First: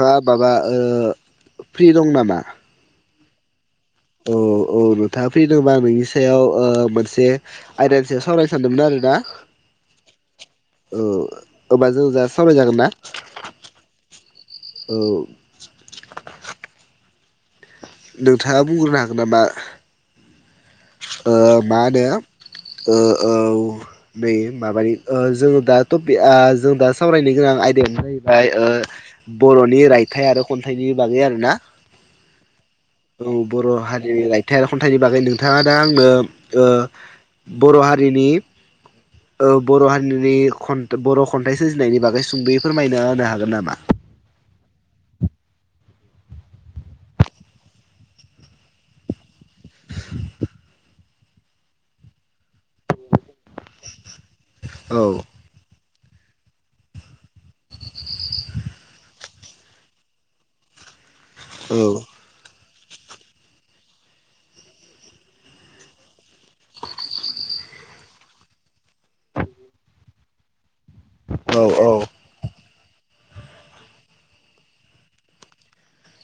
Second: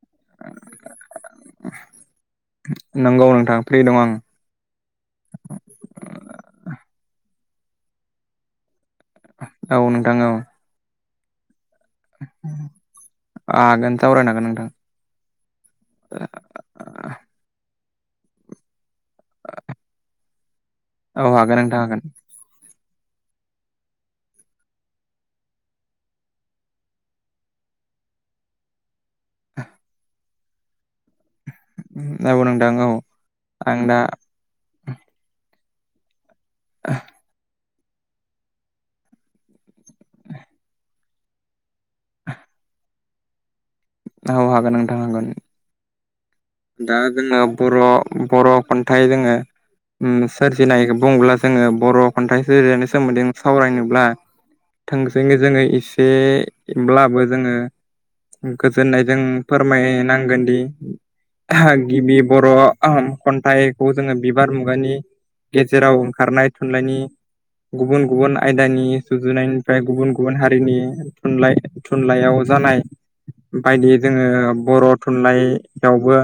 हा माबा फ्रि दं नामा? नंगौ नोंथां। फ्रि दं आं औ औ नोंथाङा फैदोंबा नोंनिस सायाव ओ मोनसे आयदानि सायाव सावरायनो सानदोंमोन आरो औ नोथां औ औ होबा जों दा सावराय जागोन ना हागोन सावरायनो हागोन नोंथां औ नोंथाङा बुंग्रोनो हागोन नामा औ ओ हागोन नोंथां मा हागोन होनो ओ औ नै माबानि जोङो दा टपि ओ जों दा सावरायनो गोनां आयदायावानो जाहैबाय ओ बर'नि रायथाइ आरो खन्थाइनि बागै आरो औ नोथां औ औ बर' हारिनि रायथाइ आरो खन्थाइनि बागै नोंथाङा दा आंनो ओ बर' हारिनि ओ बर' हारिनि खन बर' खन्थाइ सोरजिनायनि बागै सुंदयै फोरमायना होनो हागोन नामा औ हागोन नोंथां हागोन दा जोङो बर' बर' खन्थाइ जोङो उम सोरजिनायखौ बुोब्ला जोङो बर' खन्थाइ सोरजिनायनि सोमोन्दै सावरायनोब्ला औ थोंजोंयै जोङो इस बे ब्लाबो जोङो गोजोननायजों फोरमायनांगोनदि थागिबि औ बर' उम खन्थाइखौ जोङो बिबार मुगानि गेजेराव ओंखारनाय थुनलाइनि गुबुन गुबुन आयदानि सुजुनायनिफ्राय गुबुन गुबुन हारिनि औ थुनलाय थुनलाइयाव जानाय बायदि जोङो बर' थुनलाइयावबो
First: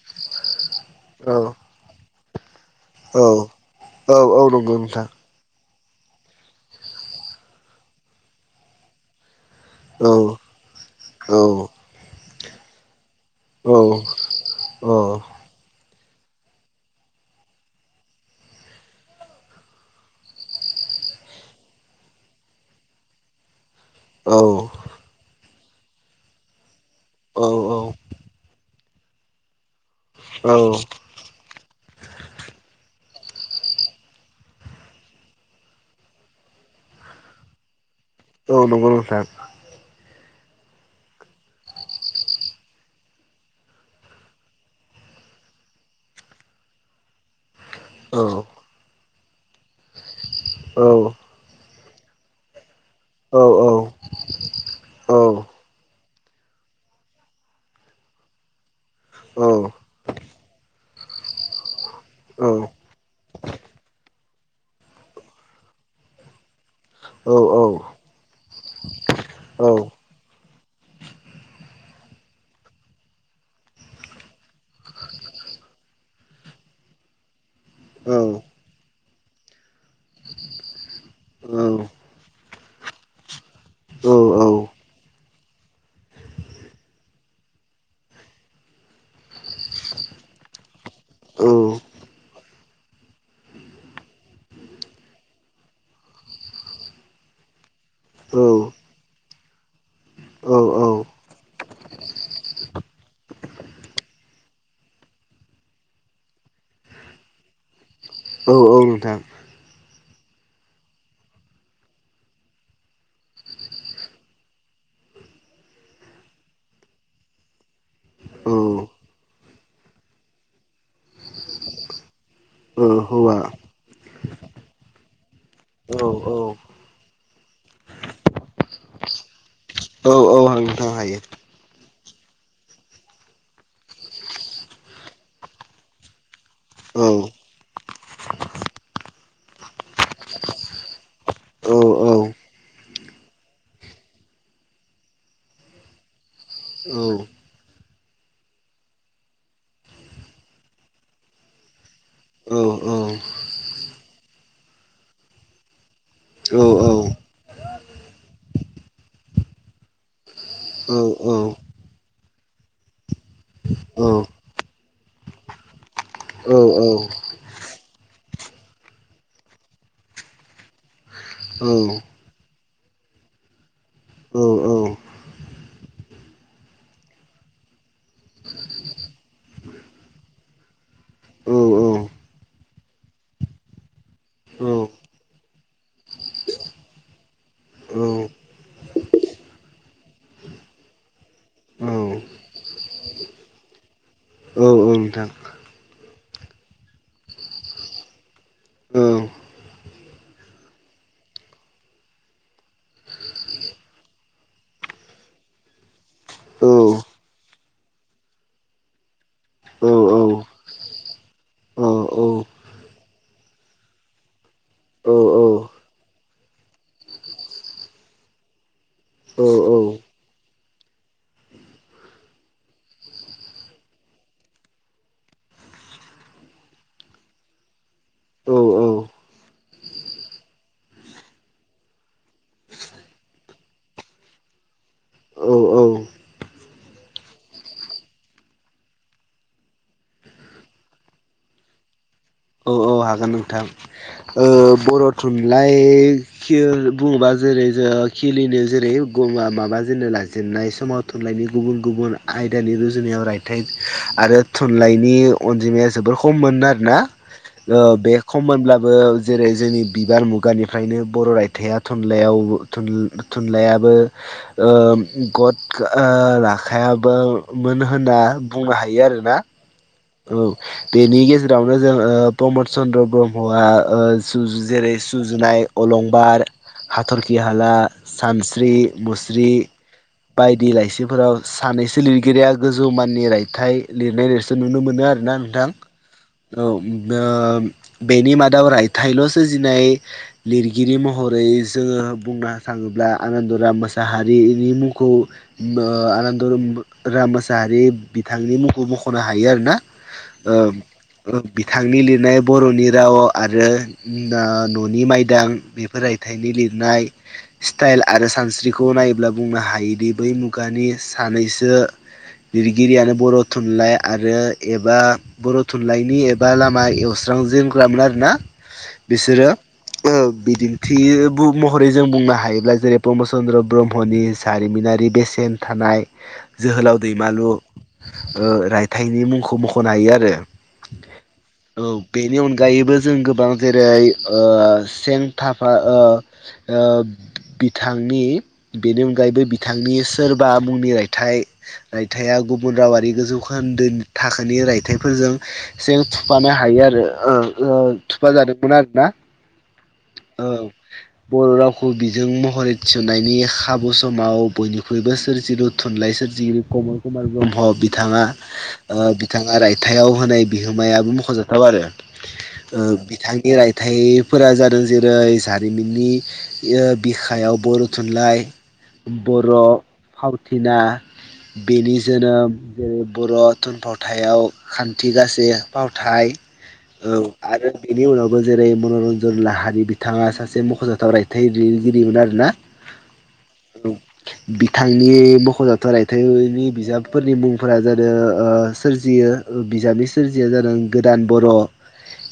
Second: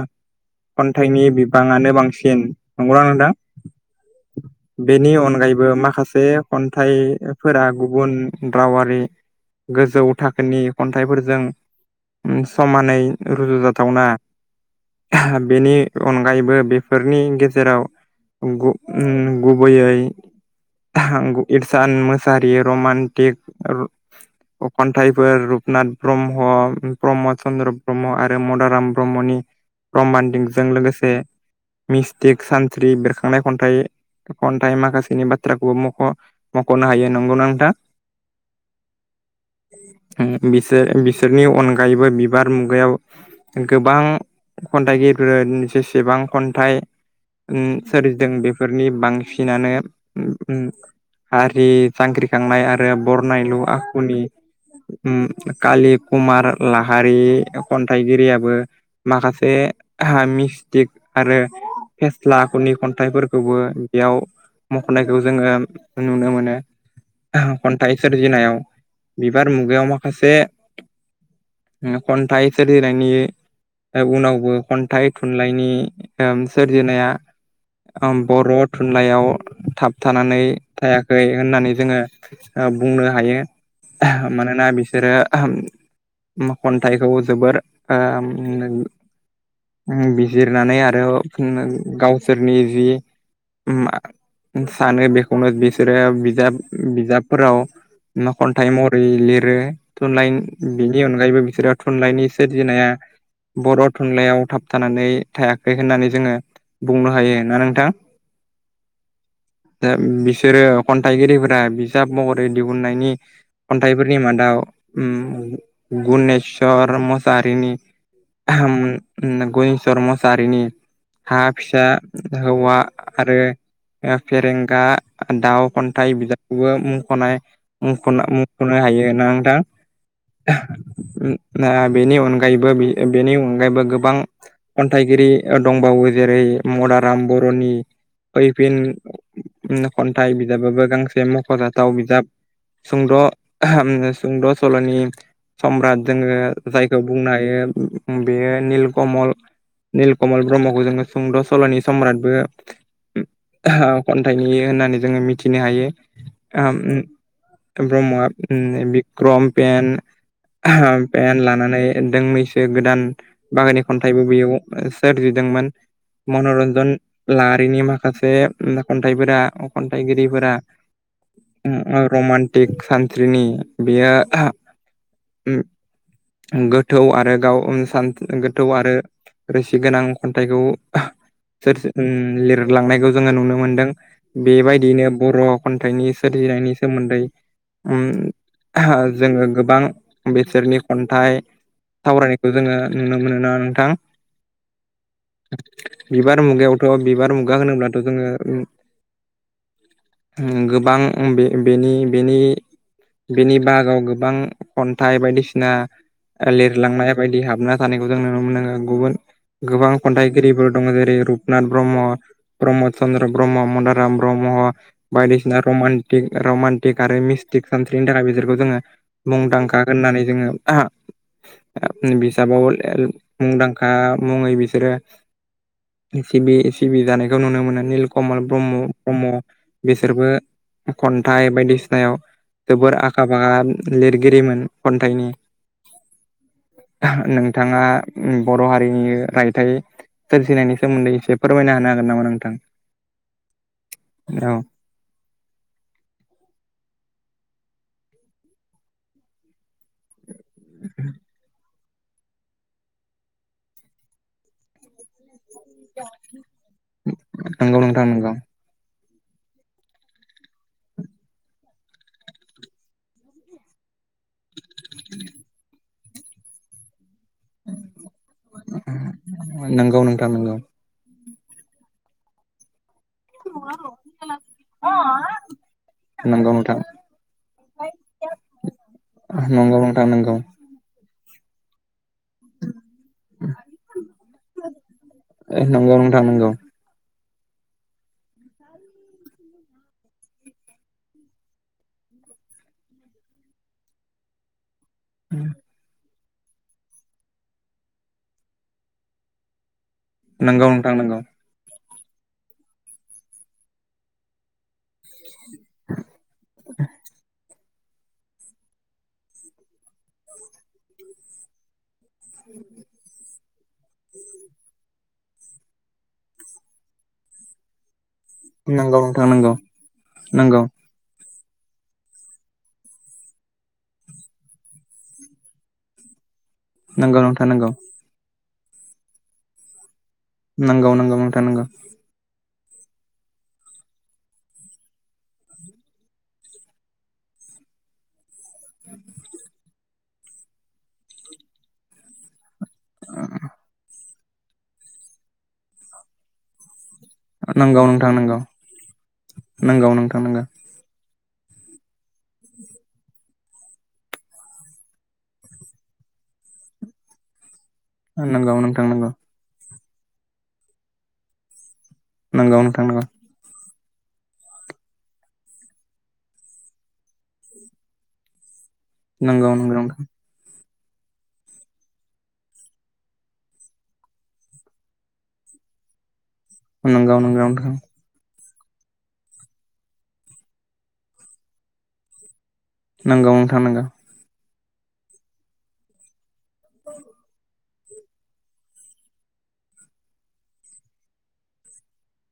खन्थाइनि औ बिबाङानो बांसिन नंगोना नोंथां औ औ औ नंगौ नोंथां बेनि अनगायैबो मा खासे खन्थाइफोरा गुबुन रावारि गोजौ औ थाखोनि खन्थाइफोरजों औ समानै रुजु औ जाथावना आह बेनि अनगायैबो बेफोरनि गेजेराव गु गुबैयै उम इरसान मोसाहारि रमान्टिक औ अखन्थाइफोर रुपनाथ ब्रह्म प्रमद औ चन्द्र ब्रह्म आरो मदाराम ब्रह्मनि औ रमान्टिकजों लोगोसे मिस्टिक सानस्रि बेरखा खांनाय खन्थाइ खन्थाइ माखासेनि बाथ्राखौबो मख' मख'नो हायो नंगौना नोंथां औ नंगौ नोंथां बिसोर बिसोरनि अनगायैबो बिबार मुगायाव गोबां खन्थाइगिरिफोर जेसेबां खन्थाइ उम औ सोरजिदों बेफोरनि बांसिनानो उम औ हारि जांख्रिखांनाय आरो औ बरनायलु आखुनि उम कालि कुमार लाहारि खन्थाइगिरियाबो माखासे मि तिक आरो फेस्ला औ आखुनि खन्थाइफोरखौबो बेयाव मख'नायखौ जोङो नुनो मोनो। औ औ खन्थाइ सोरजिनायाव बिबार औ मुगायाव माखासे खन्थाइ सोरजिनायनि उनावबो खन्थाइ थुनलाइनि ओम सोरजिनाया उम बर'थुनलाइयाव थाब थानानै थायाखै होननानै जोङो ओ बुंनो हायो। मानोना बिसोरो ओहोम खन्थाइखौ जोबोर ओ बिजिरनानै आरो रोव गावसोरनि जि उम मा सानो बेखौनो बिसोरो बिजाब बिजाबफोराव न'खन्थाइ महरै लिरो थुनलाइ बिनि अनगायैबो बिसोरो थुनलाइनि सोरजिनाया बर' थुनलाइयाव थाबथानानै थायाखै होननानै जोङो बुंनो हायो ना नोंथां। औ औ नोंथां। दा बिसोरो खन्थाइगिरिफोरा बिजाब महरै दिहुननायनि खन्थाइफोरनि मादाव ओ गुनेशर मसाहारिनि औ ओ होम गुनेस्वर मोसाहारिनि हा फिसा हौवा औ हौवा आरो ओ फेरेंगा दाउ खन्थाइ औ औ बिजाबखौबो मुंख'नाय मुख' मुंख'नाय थायो ना नोंथां औ औ नोंथां हायो ओ बेनि अनगायैबो बेनि अनगायैबो गोबां खन्थाइगिरि दंबावो। जेरै औ मदाराम बर'नि फैफिन खन्थाइ बिजाबाबो गांसे औ मख'जाथाव औ बिजाब सुंद' सुंद' सल'नि सम्राट जोङो जायखौ औ बुंनो हायो बेयो निल कमल निल कमल ब्रह्मखौ जोङो सुंद' सल'नि सम्रादबो औ औ खन्थाइनि होननानै जोङो मिथिनो हायो। औ बिक्रम पेन ओहो पेन लानानै दोंनैसो गोदान बाहागोनि औ खन्थाइबो बेयो सोरजिदोंमोन औ नोंथां औ मन'रन्जन लाहारिनि माखासे खन्थाइफोरा खन्थाइगिरिफोरा औ रमान्टिक सानस्रिनि बेयो औ औ उम गोथौ आरो गाव सान गोथौ आरो रोसि गोनां खन्थाइखौ औ औ सोर लिरलांनायखौ जोङो नुनो मोनदों बेबायदियैनो बर' खन्थाइनि सोरजि बिथांनि सोमोन्दै जोङो गोबां बिसोरनि खन्थाइ सावरायनायखौ जोङो नुनो मोनो ना नोंथां। औ बिबार मुगायावथ' बिबार मुगा होनोब्लाथ' जोङो औ उम गोबां बे बेनि बेनि बेनि बागाव गोबां खन्थाइ बायदिसिना औ औ लिरलांनाय बायदि हाबना थानायखौ जों नुनो मोनो गुबुन गोबां खन्थाइगिरिफोर दङ जेरै रुपनाथ ब्रह्म, प्रमद चन्द्र ब्रह्म, मदाराम ब्रह्म दङ बायदिसिना रमान्टिक रमान्टिक आरो मिसथिक सानस्रिनि थाखाय बेसोरखौ जोङो मुंदां होननानै जोङो आ [inaudible] बिजाबाव मुंदांखा मुङै बिसोरो सिबि सिबि जानायखौ नुनो मोनो निल कमल ब्रह्म ब्रह्म बिसोरबो खन्थाइ बायदिसिनायाव जोबोर आखा फाखा लिरगिरिमोन खन्थाइनि नोंथाङा बर' हारिनि रायथाइ सोरजिनायनि सोमोन्दै एसे फोरमायना होनो हागोन नामा नोंथां? औ हागोन नोंथां ओ औ बर' थुनलाइ खि बुङोबा जेरै ओ खिलिनो जेरै माबााजेननो लाजेननाय समाव थुनलाइनायनि गुबुन गुबुन आयदानि रुजुनायाव रायथाइ आरो थुनलाइनि अनजिमाया जोबोर खम मोन आरोना नंगौ ओ नोंथां बे नंगौ खम मोनब्ला बो जेरै जोंनि बिबार मुगानिफ्रायनो बर' रायथाइआ थुनलाइआव थुनलाइ थुनलाइया ओ गथ आ राखायाबो [unintelligible] बो मोन होनना बुंनो हायो आरोना? नंगौ नोंथां औ नंगौ बेनि गेजेरावनो जों प्रमद चन्द्र ब्रह्मआ ओ सुजु जेरै सुजुनाय अलंबार नंगौ नोंथां हाथरखि हाला सानस्रि मुस्रि नंगौ नोंथां नंगौ बायदि लाइसि फोराव सानैसो लिरगिरिया गोजौ माननि रायथाइ लिरनाय लिरसु नुनो मोनो आरोना नोंथां नंगौ नोंथां नंगौ औ ओ बेनि मादाव रायथाइल' सोरजिनाय लिरगिरि महरै जोङो बुंनो थाङोब्ला आनन्दराम मोसाहारिनि मुं खौ आनन्द राम मोसाहारि बिथांनि मुंखौ मख'नो हायो आरो ना ओ नंगौ नोंथां नंगौ बि थांनि लिरनाय बर'नि राव आरो ओ न' नि माइदां बेफोर रायथाइनि लिरनाय स्टाइल आरो सानस्रिखौ नायोब्ला बुंनो हायोदि बै मुगानि सानैसो लिरगिरियानो बर' थुनलाइ आरो एबा बर' थुनलाइनि एबा लामा एवस्रांजेनग्रामो ना नंगौ नोंथां बिसोरो नंगौ नंगौ बिदिन्थि महरै जों बुंनो हायोब्ला जेरै पमद चन्द्र ब्रह्मनि जारिमिनारि बेसेन थानाय जोहोलाव नंगौ नोंथां दैमालु नंगौ ओ रायथाइनि मुंखौ मख'नो हायो आरो नंगौ नंगौ नोंथां नंगौ औ बेनि अन गायैबो जों गोबां जेरै ओ सें थाफा ओ ओ बिथांनि बेनि अनगायैबो बिथांनि सोरबा मुंनि रायथाइ रायथाइया गुबुन रावारि गोजौ होनन्दोंनि थाखोनि रायथाइफोरजों सें थुफानो हायो आरो औ नंगौ नोंथां थुफा नंगौ जादोंमोन आरो ना नंगौ नोंथां ओं बर' रावखौ बिजों महरै थिसननायनि खाबु समाव बयनिख्रुइबो सोरजिलु थुनलाइ सोरजि कमल कुमार ब्रह्म नंगौ बिथाङा नोंथां ओ नंगौ बिथाङा रायथायाइाव होनाय बिहोमायाबो मख'जाथाव आरो नंगौ नोंथां ओ नंगौ बिथांनि राय थाइफोरा जादों जेरै जारिमिननि बिखायाव बर' थुनलाइ बर' नंगौ नंगौ फावथिना बेनि जोनोम जेरै बर' थुनफावथायाव खान्थि गाासे फावथाय औ नोंथां नंगौ नोंथां आरो बिनि उनाव बो जेरै मन'रन्जन लाहारि बिथाङा सासे मख'जाथाव रायथाइ लिरगिरिमोन आरोना नंगौ नोंथाङां नांगौ औ बिथांनि मख'जाथाव रायथाइनि बिजाबफोरनि मुंफोरा जादों आरो सोरजियो बिजाबनि सोरजिया जादों गोदान बर'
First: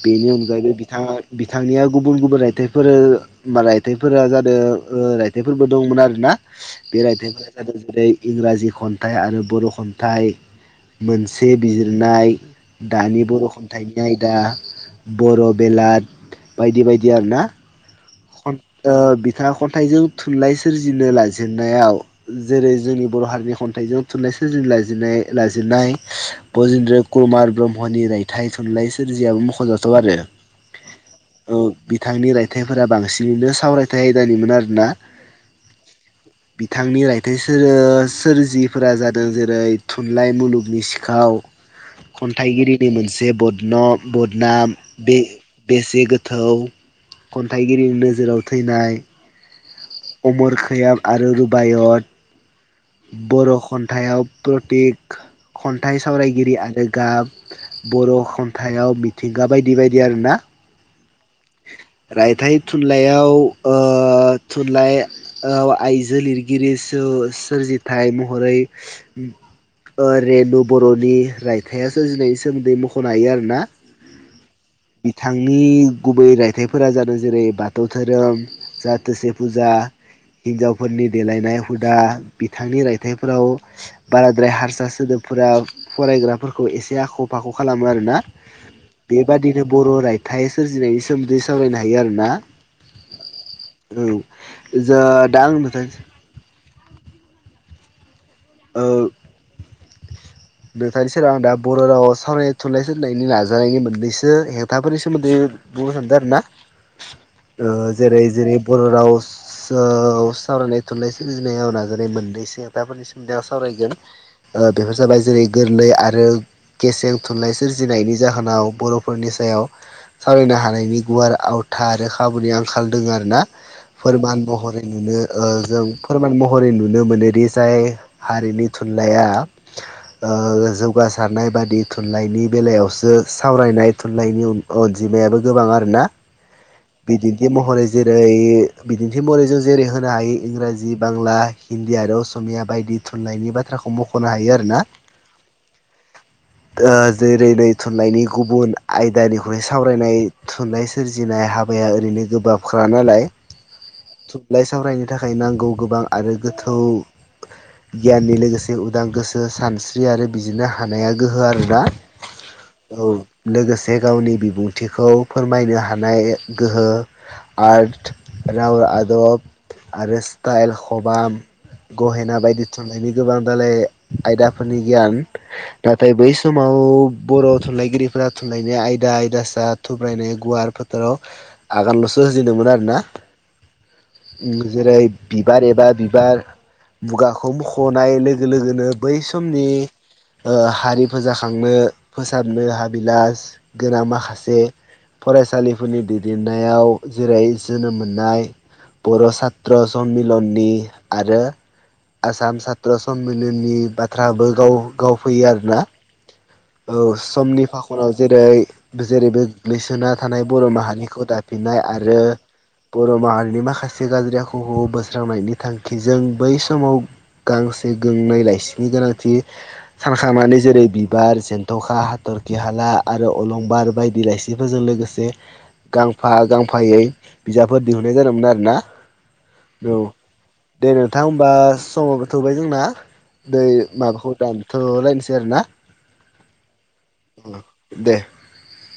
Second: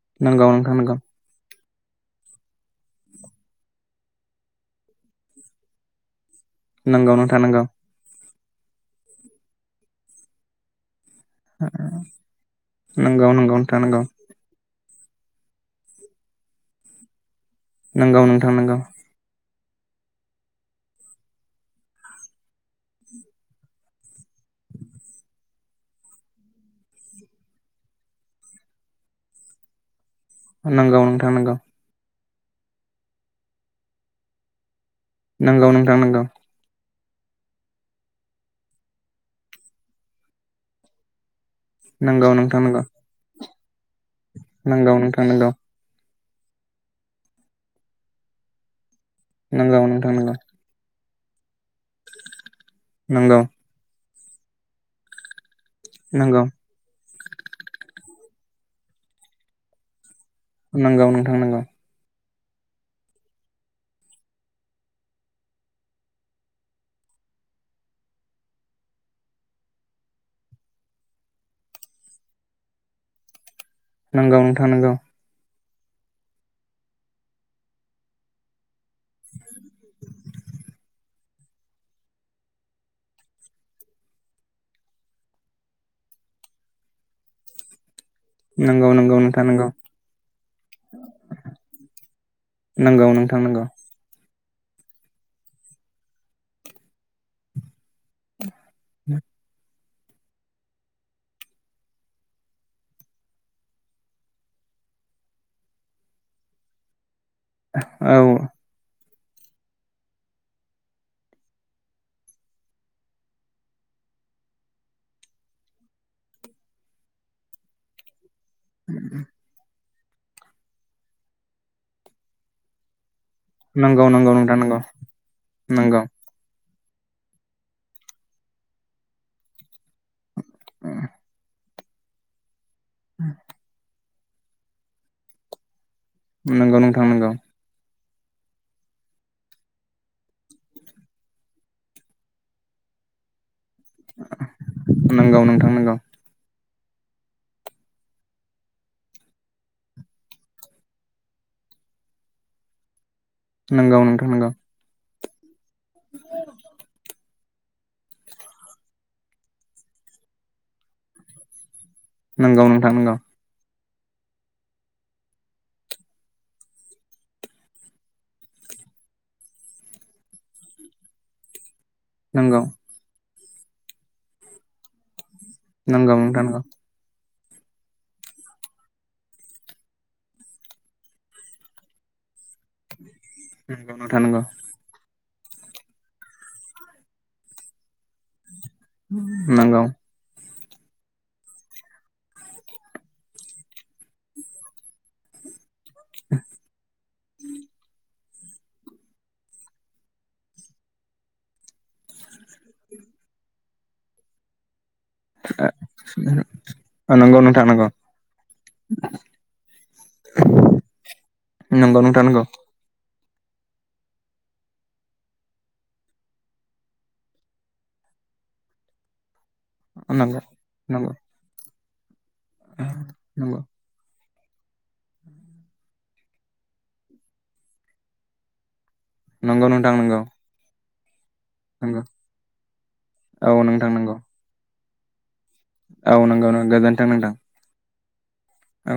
बेनि नंगौ अनगायै नोंथां नंगौ बिथांआ थां निया गुबुन गुबुन रायथाइ फोरो बा रायथाय फोरा ओ रायथाइ फोरबो दं मोन आरो ना नंगौ नोंथां बेरायथाइफोरा नंगौ जादों जेरै इंराजि खन्थाइ आरो बर' खन्थाइ मोनसे बिजिरनाय नंगौ नोंथां नंगौ बर' बेलाद बायदि बायदि आरो ना नोंगौ नोंथां ओ नोंगौ बिथांआ खन्थाइजों थुनलाइ सोरजिनो लाजेनन्नायाव जेरै जोंनि बर' हारिनि खन्थाइजों थुनलाइ सोरजिनो लाजिनाय बजेन्द्र कुमार ब्रह्मनि रायथाइ थुनलाइ सोरजियाबो मख'जानाय जाथाव नंगौ नोंथां नगौ बिथांनि रायथाइफोरा बांसिनैनो नंगौ नोंथां नंगौ बेसोरो सोरजिफोरा जादों जेरै थुनलाइ मुलुगनि सिखाव नोंथां खन्थाइगिरिनि मोनसे बदना बदनाम नोंगौ नोंगौ नोंथां नोंगौ बे-बेसे गो गोथौ खन्थाइगिरिनि नोजोराव थैनाय नंजौ नोंथां नंगौ अमर खैयाम आरो रुबायत नोंगौ बर' खन्थायाव प्रयतेक खन्थाइ नोंगौ सावरायगिरि आरो गाब बर' खन्थाइाव मिथिंगा बायदि बायदि आरोना नंगौ नोंथां नंगौ रायथाइ थुनलाइयाव ओ थुनलाइ ओ आइजो लिरगिरि सु सोरजिथाय महरै ओ रेनु बर'नि रायथाइआ सोरजिनायनि सोमोन्दै मख'नो हायो आरो ना नंगौ नोंथां नंगौ नि गुबै रायथाइफोरा जादों जेरै बाथौ धोरोम जाथोसे फुजा हिनजावफोरनि देलायनाय हुदा बिथांनि रायथाइफोराव बाराद्राय हारसा सोदोब फोरा फरायग्राफोरखौ एसे आख' फाख' खालामो आरोना नोंगौ नोंथां बेबादिनो बर' रायथाइ सोरजिनायनि सावरायनो हायो आरोना नोंगौ नोंगौ नोंथां नोंगौ जा दा आं नोंथां औ नोंथानि सेराव आं दा बर' रावाव सावरायनाय थुनलाइ सोरायनायनि नाजानायनि मोननैसो हेंथाफोरनि सोमोन्दै बुंनो सानदों आरोना [inaudible] ओ जेरै जेरै बर' राव सावरायनाय थुनलाइ सोरजिनायाव नाजानाय मोननैसो खोथाफोरनि सोमोन्दै आं सावरायगोन ओ बेफोर जाबाय जेरै गोरलै आरो गेसें थुनलाइ सोरजिनायनि जाहोनाव बर'फोरनि सायाव सावरायनो हानायनि गुवार आवथा आरो खाबुनि आंखाल दङ आरो ना नोंगौ नोंगौ फोरमान नोंथां नोंगौ महरै नुनो ओ जों फोरमान महरै नुनो नुनो मोनोदि जाय हारिनि थुनलाइया ओ जौगासारनाय बादि थुनलाइनि बेलायावसो सावरायनाय थुनलाइनि अनजिमायाबो गोबां आरो ना नोंगौ नोंथां नोंगौ जेरै बिदिन्थि मरै जों जेरै होनो हायो इंराजि बांला हिन्दी आरो असमिया बायदि थुनलाइनि बाथ्राखौ मख'नो हायो आरोना नंगौ नोंथां नंगौ जेरै नै थुनलाइनि गुबुन आयदानिख्रुइ सावरायनाय थुनलाइ सोरजिनाय हाबाया ओरैनो गोबाब खा नालाय नंगौ नोंथां नोंगौ थुनलाइ सावरायनो थाखाय नांगौ गोबां आरो गोथौ गियाननि लोगोसे उदां गोसो सानस्रि स्रि आरो बिदिनो हानाया गोहो आरोना नोंगौ नोंगौ नोंथां औ नोंगौ लोगोसे जे गावनि बिबुंथिखौ फोरमायनो हानाय गोहो आर्ट राव आदब आरो स्टाइल खबाम गहेना बायदि थुनलाइनि गोबां दालाय आयदाफोरनि गियान नाथाय नोंगौ बै नोंथां नोंगौ समाव बर' थुनलाइगिरिफोरा थुनलाइनि आयदा आयदासा थुब्रायनाय गुवार फोथाराव आगानल'सो होजेनदोंमोन आरोना नोंगौ नोंगौ उम जेरै बिबार एबा बिबार मुगाखौ मख'नाय लोगो लोगोनो बै समनि नंगौ ओ हारि फोजाखांनो फोसाबनो हाबिलास गोनां माखासे फरायसालिफोरनि दैदेननायाव जेरै जोनोम मोननाय बर' सात्र समिलननि आरो आसाम सात्र सनमिलननि बाथ्राबो गाव गावफैयो आरोना औ नोंगौ समनि नोंथां नोंगौ फाखनाव जेरै जेरै बे गोग्लैसोना थानाय बर' माहारिखौ दा फिनाय नोंगौ नोंगौ नोंथां नोंगौ आरो नोंथां नोंगौ नोंगौ बर माहारिनि माखासे गाज्रि आखुखौ बोस्रांनायनि थांखिजों बै समाव गांसे गोंनै लाइसि नि गोनांथि सानखांमनानै जेरै बिबार जेन्थ'खा हाथर खि हाला आरो अलंबार बायदि लाइसिफोरजों लोगोसे गां फा गांफायै बिजाबफोर दिहुननाय जादोंमोन आरो ना। नंगौ नोंथां नंगौ। दे नोंथां होमबा समावबो थौबाय जोंना औ दै नोंथां नंगौ माबाखौ दानथ'लायनोसै आरोना औ नंगौ न गोजोनथों नोंथां दे। औ।